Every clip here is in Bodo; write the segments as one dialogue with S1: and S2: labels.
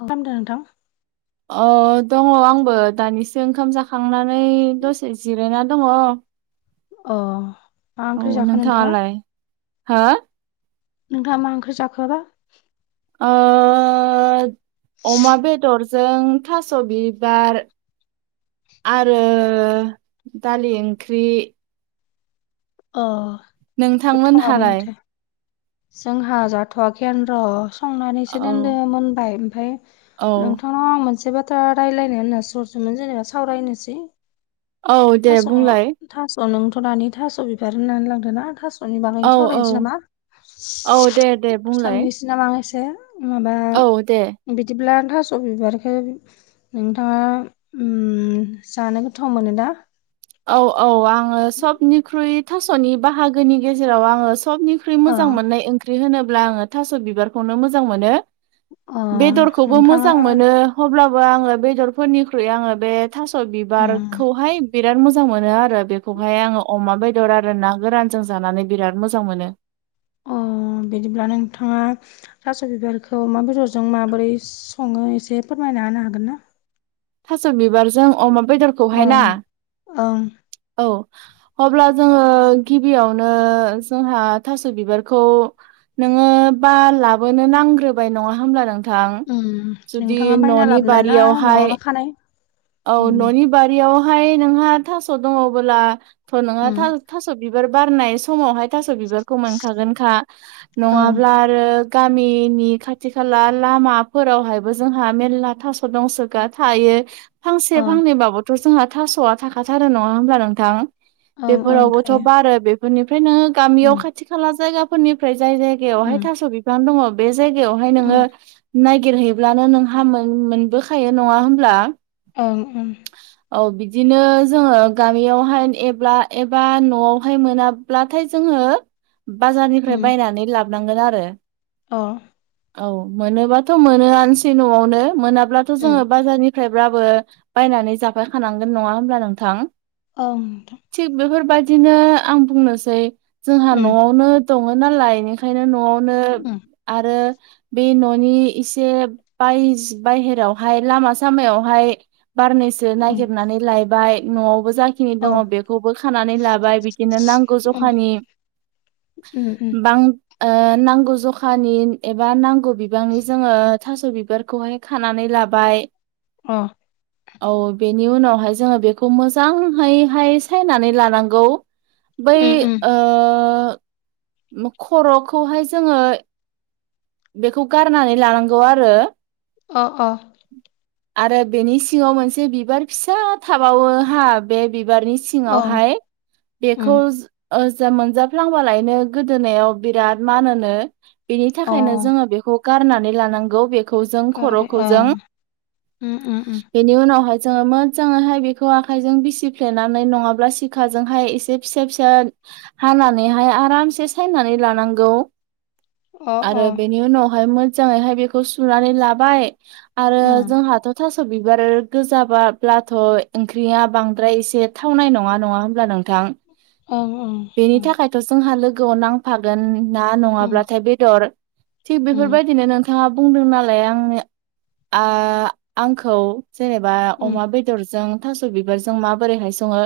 S1: अ। मा होनदों नोंथां?
S2: अ दङ आंबो दानिसो ओंखाम जाखांनानै दसे जिरायना दङ।
S1: अ। मा ओंख्रि जाखो नोंथाङा?
S2: नोंथाङालाय हो!
S1: नोंथाङा मा ओंख्रि जाखो बा?
S2: ओ अमा बेदरजों थास' बिबार आरो दालि ओंख्रि।
S1: अ। गोथावआनो
S2: नोंथांमोनहालाय?
S1: माथो जोंहा जाथवाखैआन र'। संनानैसो दोनदो
S2: औ
S1: मोनबाय। ओमफाय
S2: औ
S1: नोंथांनाव आं मोनसे बाथ दा रायलायनो होननासो हरदोमोन जेनेबा सावरायनोसै।
S2: औ दे
S1: थास'
S2: बुंलाय
S1: थास' नोंथ' दानि थास' बिबार होननानै लांदों ना थास'नि
S2: औ
S1: बागैनो
S2: औ
S1: सावरायनोसै नामा?
S2: औ दे दे बुंलाय।
S1: थि नामा आं एसे? माबा
S2: औ दे
S1: बिदिब्ला थास' बिबारखो नोंथाङा उम जानो गोथाव मोनो दा?
S2: औ औ आङो सबनिख्रुइ थास'नि बाहागोनि गेजेराव आङो सबनि ख्रुय
S1: अ
S2: मोजां मोननाय ओंख्रि होनोब्ला आङो थास' बिबारखौनो मोजां मोनो।
S1: अ
S2: बेदरखौबो
S1: नोंथाङा
S2: मोजां मोनो। अब्लाबो आङो बेदरफोरनिख्रुइ आङो बे थास'
S1: उम,
S2: बिबारखौहाय बिराद मोजां मोनो आरो बेखौहाय आङो अमा बेदर आरो ना गोरानजों जानानै बिराद मोजां मोनो।
S1: अ बिदिब्ला नोंथाङा थास' बिबारखौ अमा बेदरजों माबोरै सङो एसे फोरमायना होनो हागोन ना
S2: थास' बिबारजों अमा
S1: अ
S2: बेदरखौहाय ना
S1: ओं
S2: औ अब्ला जोङो गिबियावनो जोंहा थास' बिबारखौ नोङो बा लाबोनो नांग्रोबाय नङा होमब्ला नों थां
S1: उम
S2: जुदि
S1: नोंथाङा बायना
S2: न'नि
S1: लाबोनाय ना न'आवनो
S2: बारियावहाय
S1: खानाय?
S2: औ
S1: उम
S2: न'नि बारियावहाय नोंहा थास' दङबोला थ' नोंहा
S1: उम
S2: थास' बिबार बिबार बारनाय समावहाय थास बिबारखौ मोनखागोनखा
S1: ओं
S2: आरो गामिनि खाथि खाला लामाफोरावहायबो जोंहा मेरला थास' फोर दंसोगा थायो
S1: अ
S2: फांसे फांनैबाबोथ' जोंहा थास'आ थाखाथारो नङा होमब्ला नोंथां
S1: ओं ओं
S2: बेफोरावबोथ'
S1: थायो
S2: बारो बेफोरनिफ्राय नोङो गामियाव
S1: उम
S2: खाथि खाला जायगाफोरनिफ्राय जाय जाय गायावहाय
S1: उम
S2: थास' बिफां दङ बे जायगायावहाय
S1: उम
S2: नोङो नागिरहैब्लानो नोंहा मोन मोनबोखायो नङा होमब्ला
S1: ओं उ [unintelligible]
S2: औ बिदिनो जोङो गामियावहाय एब्ला एबा न'आवहाय मोना ब्लाथाय जोङो बाजारनिफ्राय
S1: उम
S2: बायनानै लाबोनांगोन आरो
S1: अ
S2: औ मोनोबाथ' मोनोआनोसै न'आवनो मोनाब्लाथ'
S1: उम
S2: जोङो बाजारनि ब्राबो बायनानै जाफायखानांगोन नङा होनब्ला नोंथां
S1: ओं नोंथां
S2: थिग बेफोरबायदिनो आं बुंनोसै जोंहा
S1: उम
S2: न'आवनो दङ नालाय बेनिखायनो न'आवनो
S1: उम
S2: आरो बे न'नि इसे बाय बायहेरावहाय लामा सामायाव हाय बारनैसो सो
S1: उम
S2: नागिरनानै लायबाय न'आवबो जाखिनि
S1: अ
S2: दङ बेखौबो खानानै लाबाय बि दिनो नांगौ
S1: उम
S2: जखानि
S1: उम उम
S2: बां ओ नांगौ जखानि एबा नांगौ बिबांनि जोङो थास' बिबारखौहाय खानानै लाबाय
S1: उम
S2: औ बेनि उनावहाय जोङो बेखौ मोजांहैहाय सायनानै लानांगौ बै
S1: उम उम
S2: ओ खर'खौहाय जोङो बेखौ गारनानै लानांगौ आरो
S1: अ अ
S2: आरो बेनि सिङाव मोनसे बिबार फिसा थाबावो हा बे बिबारनि सि
S1: ओं
S2: सिङावहाय
S1: उम
S2: बेखौ ओजा मोनजाफ्लांबालायनो गोदोनायाव बिराद मानोनो बेनि
S1: अ
S2: थाखायनो जोङो बेखौ गारनानै लानांगौ बेखौ जों खर'खौ
S1: अ
S2: जों
S1: उम उम उम
S2: बेनि उनावहाय जोङो मोजाङैहाय बेखौ आखाइजों बिसिफ्लेनानै नङाब्ला सिखाजोंहाय एसे फिसा फिसा हानानैहाय आरामसे सायनानै लानांगौ आरो बेनि उनावहाय मोजाङैहाय बेखौ सुनानै लाबाय आरो
S1: उम
S2: जोंहाथ' थास' बिबार गोजाबा ब्लाथ' ओंख्रिया बांद्राय एसे थावनाय नङा नङा होमब्ला नोंथां
S1: ओं ओं नंगौ
S2: थ' जोंहा लोगोआव नांफागोन ना
S1: उम
S2: नङाब्लाथाय बेदर थिग
S1: उम
S2: बेफोरबायदिनो नों थाङा बुंदों नालाय आंनो आंखौ जेनेबा
S1: उम
S2: अमा बे दरजों थास' बिबारजों माबोरैहाय सङो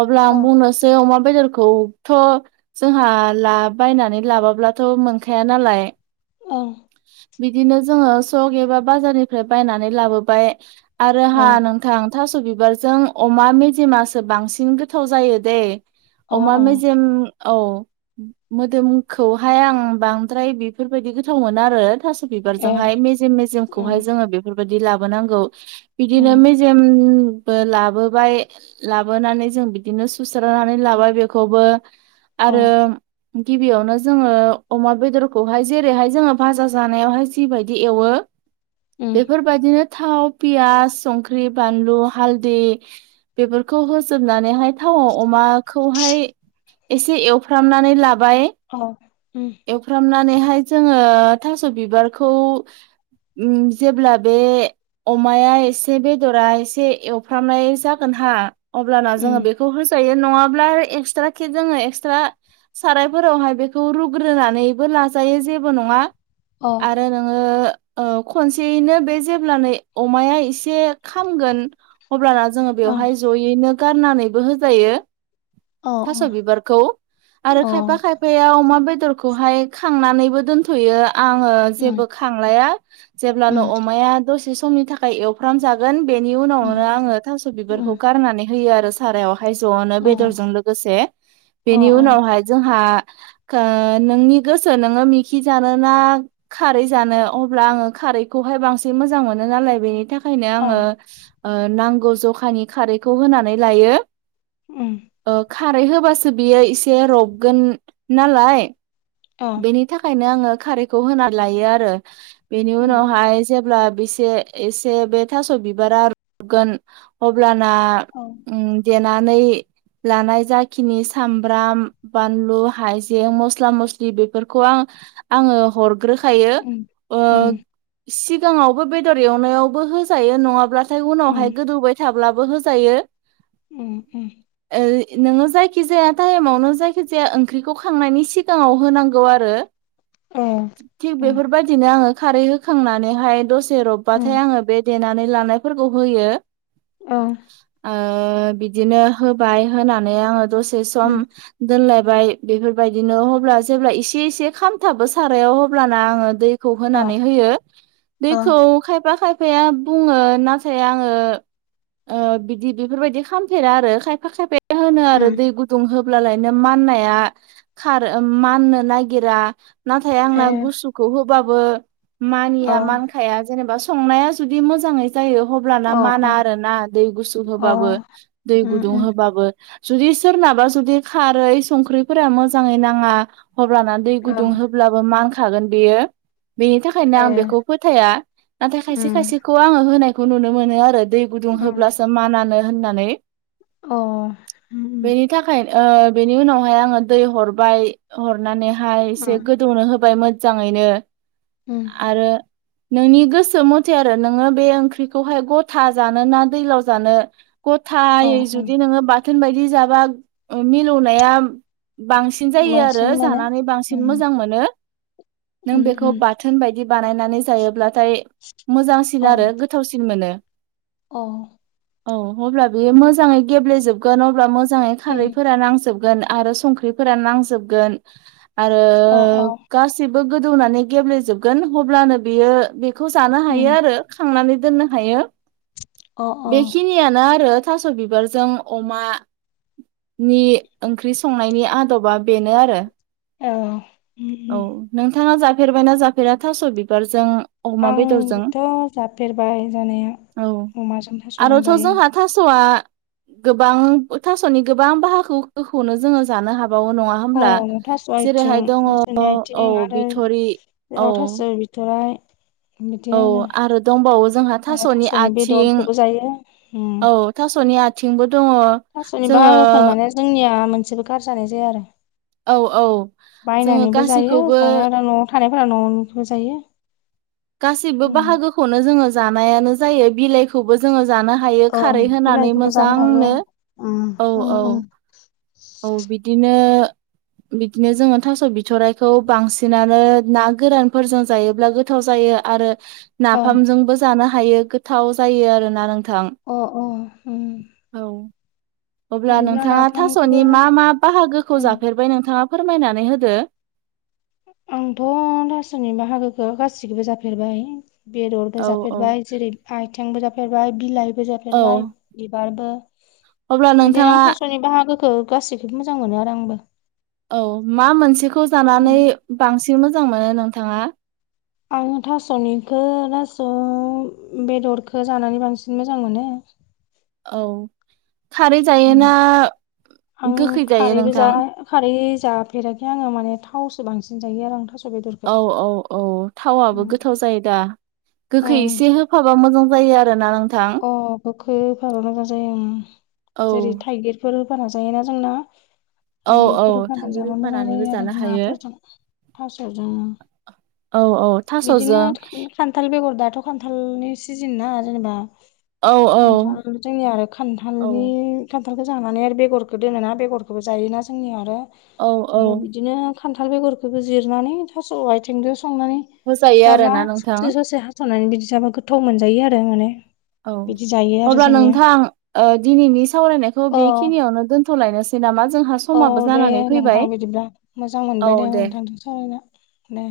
S2: अब्ला आं
S1: ओं
S2: बुंनो बे अमा बेदरखौथ' जोंहा ला बायनानै लाबोब्लाथ' मोनखाया नालाय।
S1: ओं।
S2: बिदिनो जोङो सक एबा बाजारनिफ्राय बायनानै लाबोबाय। आरो हहा
S1: ओं
S2: नोंथां थास' बिबारजों अमा मडिमासो बांसिन गोथाव जायो दे।
S1: अ
S2: अमा मेजेम औ मोदोमखौहाय आं बांद्राय बेफोरबायदि गोथावमोना आरो। थ'
S1: ए
S2: बिबारजोंहाय मेजेम मेजेमखौहाय
S1: उम
S2: जोङो बेफोरबायदि लाबोनांगौ बिदिनो।
S1: उम
S2: जोंबो लाबोबाय। लाबोनानै जों बिदिनो सुस्रानानै लाबाय बेखौबो
S1: अ
S2: आरो। गिबियावनो जोङो अमा बेदरखौहाय जेरैहाय जोङो भाजा जानायावहाय जिबायदि एवो।
S1: उम
S2: बेफोरबायदिनो थाव पियास संख्रि बानलु हालदै बेफोरखौ होजोबनानैहाय थावआव अमाखौहाय। एसे एवफ्रामनानै लाबाय।
S1: औ।
S2: एवफ्रामनानैहाय जोङो थास' बिबारखौ। जेब्ला बे अमाया एसे बेदरा एसे एवफ्रामनाय जागोनहा अब्लाना जोङो
S1: उम
S2: बेखौ होजायो नङाब्ला आरो एक्सट्रा केेक जोङो एक्सट्रा सारायफोरावहाय बेखौ रुग्रोनानैबो लाजायो जेबो नङा।
S1: अ ओं
S2: आरो नोङो खनसेयैनो बे जेब्लानो अमाया एसे खामगोन अब्लाना जोङो
S1: अ
S2: बेवहाय
S1: अ
S2: जयैनो गारनानैबो होजायो। थास'
S1: अ
S2: बिबारखौ
S1: उम
S2: आरो खायफा खाय फाया अमा बेदरखौहाय खांनानैबो दोनथ'यो आङो जेबो खांलाया। जेब्लानो
S1: उम
S2: अमाया दसे समनि थाखाय एव प्रग्राम जागोन बेनि उनावनो
S1: उम
S2: आङो थास' बिबारखौ
S1: उम
S2: गारनानै होयो आरो सारायाव। हायज'नो
S1: अ
S2: बेदरजों लोगोसे
S1: अ
S2: बेनि उनावहाय जोंहा खा नोंनि गोसो नोङो मिखि जानो ना खारै जानो अब्ला आङो खारैखौहाय बांसिन मोजां मोनो नालाय बेनि थाखायनो
S1: अ
S2: आङो नांगौ जखानि खारैखौ होनानै लायो।
S1: उम।
S2: ओ खारै होबासो बियो एसे रबगोन नालाय
S1: अ
S2: बेनि थाखायनो आङो खारैखौ होनानै लायो आरो बेनि
S1: उम उम
S2: उनावहाय जेब्ला बेसे एसे बे थास' बिबारा रुगोन अब्लाना
S1: औ।
S2: देनानै लानाय जाखिनि सामब्राम बानलु हाइजें मस्ला मस्लि जि बेफोरखौ आं आङो हरग्रोखायो
S1: उम
S2: ओ।
S1: उम
S2: सिगाङावबो बेदर एवनायावबो होजायो नङाब्लाथाय उनावहाय
S1: उम
S2: गोदौबाय फिसाब्लाबो होजायो।
S1: उम उम।
S2: नोङो जायखिजाया टाइमावनो जायखिजाया ओंख्रिखौ खांनायनि सिगाङाव होनांगौ आरो
S1: अ
S2: थिग
S1: उम
S2: बेफोरबादि दिनो आङो खारै होखांनानैहाय दसे
S1: उम
S2: रबबाथाय आङो बे देनानै लानायफोरखौ होयो।
S1: औ।
S2: ओ बिदिनो होबाय होनानै आङो दसे सम
S1: उम
S2: दोनलायबाय बेफोरबायदिनो अब्ला जेब्ला एसे एसे खामथाबो सारायाव हब्ला आङो दै खौ
S1: अ
S2: होनानै होयो
S1: अ
S2: दैखौ खायफा खायफाया बुङो नाथाय आङो ओ बिदि बेफोरबायदि खालामामफेरा आरो खायफा खायफा होनो आरो
S1: उम
S2: दै गुदुं होब्लालायनो माननाया खारो। माननो नागिरा नाथाय
S1: ए
S2: आंना गुसुखौ होबाबो मानिया
S1: अ
S2: मानखाया जेनेबा संनाया जुदि मोजाङै जायो हब्लाना
S1: अ
S2: माना
S1: अ
S2: आरो ना दै गुसु
S1: अ
S2: होबाबो दै
S1: उम
S2: गुदुं
S1: उम
S2: होबाबो। जुदि सोरनाबा जुदि खारै संख्रिफोरा मोजाङै नाङा हब्लाना दै
S1: औ
S2: गुदुं होबाबो ब्लाबो मानखागोन बेयो बेनि थाखायनो
S1: ए
S2: आं बेखौ फोथाया नाथाय खायसे
S1: उम
S2: खायसे खौ आङो होनायखौ नुनो मोनो आरो दै गुदुं होब्लासो मानानो होननानै
S1: अम उम
S2: बेनि थाखाय बेनि उनावहाय आङो दै हरबाय हरनानैहाय
S1: उम
S2: एसे गो दौनो होबाय मोजाङैनो
S1: उम
S2: आरो नोंनि गोसो मथे आरो नोङो बे ओंख्रिखौहाय गथा जानो ना दैलाव जानो।
S1: अ
S2: गथायै
S1: अ
S2: जुदि नोङो बाथोन बायदि जाबा मिलौनाया बांसिन सिन जायो आरो
S1: बांसिन मोनो
S2: जानानै बांसिन
S1: उम
S2: मोजां मोनो। नों
S1: उम
S2: बेखौ
S1: उम
S2: बाथोन बायदि बानायनानै जायोब्लाथाय मोजांसिन आरो गोथावसिन मोनो।
S1: औ।
S2: औ अब्ला बेयो मोजाङै गेब्लेेजोब गोन अब्ला मोजाङै
S1: उम
S2: खारैफोरा नांजोबगोन आरो संख्रिफोरा नांजोबगोन। आरो
S1: अ अ
S2: गासैबो गोदौनानै गेब्लेजोबगोन अब्लानो बियो खौ जानो हायो
S1: उम
S2: आरोनानै दनो हायो
S1: अ औ
S2: बेखिनि यानो आरो थास' बिबारजों अमा नि ओंख्रि संनायनि आदबा बेनो आरो
S1: औ।
S2: औ नोंथांङा जाफेरबायना जाफेरा थास' बिबारजों अमा बेदरजों
S1: आंथ' जाफेरबाय जानाया
S2: औ
S1: अमाजों थास'जों
S2: आरोथ'
S1: जायो।
S2: जोंहा थास'आ गोबां थास'नि गोबां बाहागोखौनो जोंङो जानो हाबावो नंङा।
S1: अ थास' आइथिं जनि
S2: औ
S1: आथिं आरो
S2: बिथरि औ
S1: जेराव थास' बिथ'राइ बिदि
S2: औ
S1: आरो
S2: दंबावो जोंहा
S1: आरो थास'नि
S2: आथिं
S1: बेदरखौबो जायो।
S2: औ थास'नि आथिंबो दंङो।
S1: थास'नि बाहागोखौ माने जोंनिया मोनसेबो गारजानाय जाया आरो
S2: औ औ जोङो
S1: बायनानैबो जायो
S2: गासैखौबो
S1: जा आरो न'आव थानायफोरा न'निबो जायो।
S2: गासैबो
S1: उम
S2: बाहागोखौनो जोंङो जानायानो जायो बिलाइखौबो जोंङो जानो हायो। हायो
S1: ओं
S2: खारै होनानै
S1: बिलाइखौबो जानो हायो
S2: मोजांनो औ औ। औ बिदिनो बिदिनो जोंङो थास' बिथ'राइखौ बांसिनानो नागो फोरजों जायोब्ला गोथाव जायो आरो
S1: औ
S2: नाफामजोंबो। जानो हायो गोथाव जायो आरोना नोंथां।
S1: अ अ ओम।
S2: अ अब्ला नोंथांङा थास'नि
S1: नाफामखौबो
S2: मा मा बाहागोखौ
S1: उम
S2: जाफेरखो बाय नोंथांङा फोरमायनानै होदो।
S1: आंथ' थास'नि बाहागोखौ गासिखौबो जाफेरबाय। बेदरबो
S2: औ औ।
S1: जाफेरबाय, जेरै आथिबो जाफेरबाय, बिलाइबो
S2: औ
S1: जाफेरबाय। बिबारबो
S2: अब्ला
S1: बिदिनो आं
S2: नोंथाङा
S1: थास'नि बाहागोखौ गासैखौबो मोजां मोनो आरो आंबो।
S2: औ मा मोनसेखौ जानानै
S1: उम
S2: बांसिन मोजां मोनो नोंथांङा
S1: आङो थास'निखौ थास' बेदरखौ जानानै बांसिन मोजां मोनो।
S2: औ खारै जायो ना
S1: आं
S2: गोखै जायो
S1: खारैबो जा
S2: नोंथां?
S1: खारै जाफेराखै आंङो माने थावसो बांसिन जायो आरो आं थास'खौ
S2: औ औ औ थावआबो गोथाव जायो दा गोखै
S1: ओं
S2: एसे हो फाबा मोजां जायो आरो ना नों।
S1: अ गोखो होफाबा मोजां जायो ओम
S2: औ
S1: जेरै थाइगिरफोर होबा नाजायोना जोंना
S2: औ औ
S1: थाइगिरफोर होननानै
S2: थाइगिर
S1: जाबा मोजां
S2: होफानानैबो
S1: जायो आरो
S2: जानो हायो
S1: नाफोरजों थास' जों
S2: औ औ थास'जों
S1: खान्थाल बेगर दाथ' खान्थालनि सिजोनना जेनेबा
S2: औ औ
S1: खान्थाल जोंनिया आरो
S2: औ
S1: खान्थालनि खान्थालखौ जानानै आरो बेगरखौ दोनोना बेगरखौबो जायोना जोंनियाव आरो
S2: औ औ
S1: ओमफ्राय बिदिनो खान्थाल बेगरखौबो जिरनानै थास' आथिंजों संनानै
S2: होजायो
S1: जाबा
S2: आरोना नोंथां
S1: ससे ससे हास'नानै बिदि जाबा गोथाव मोनजायो आरो माने
S2: औ
S1: बिदि जायो आरो
S2: अब्ला
S1: जोंनिया
S2: नोंथां ओ दिनैनि सावरायनायखौ
S1: औ
S2: बेखिनियावनो दोन्थ'लायनो सै नामा जोंहा
S1: औ
S2: समाबो
S1: दे
S2: जानानै
S1: नोंथां
S2: फैबाय
S1: बिदिब्ला मोजां मोनबाय दे नोंथांजों सावरायना दे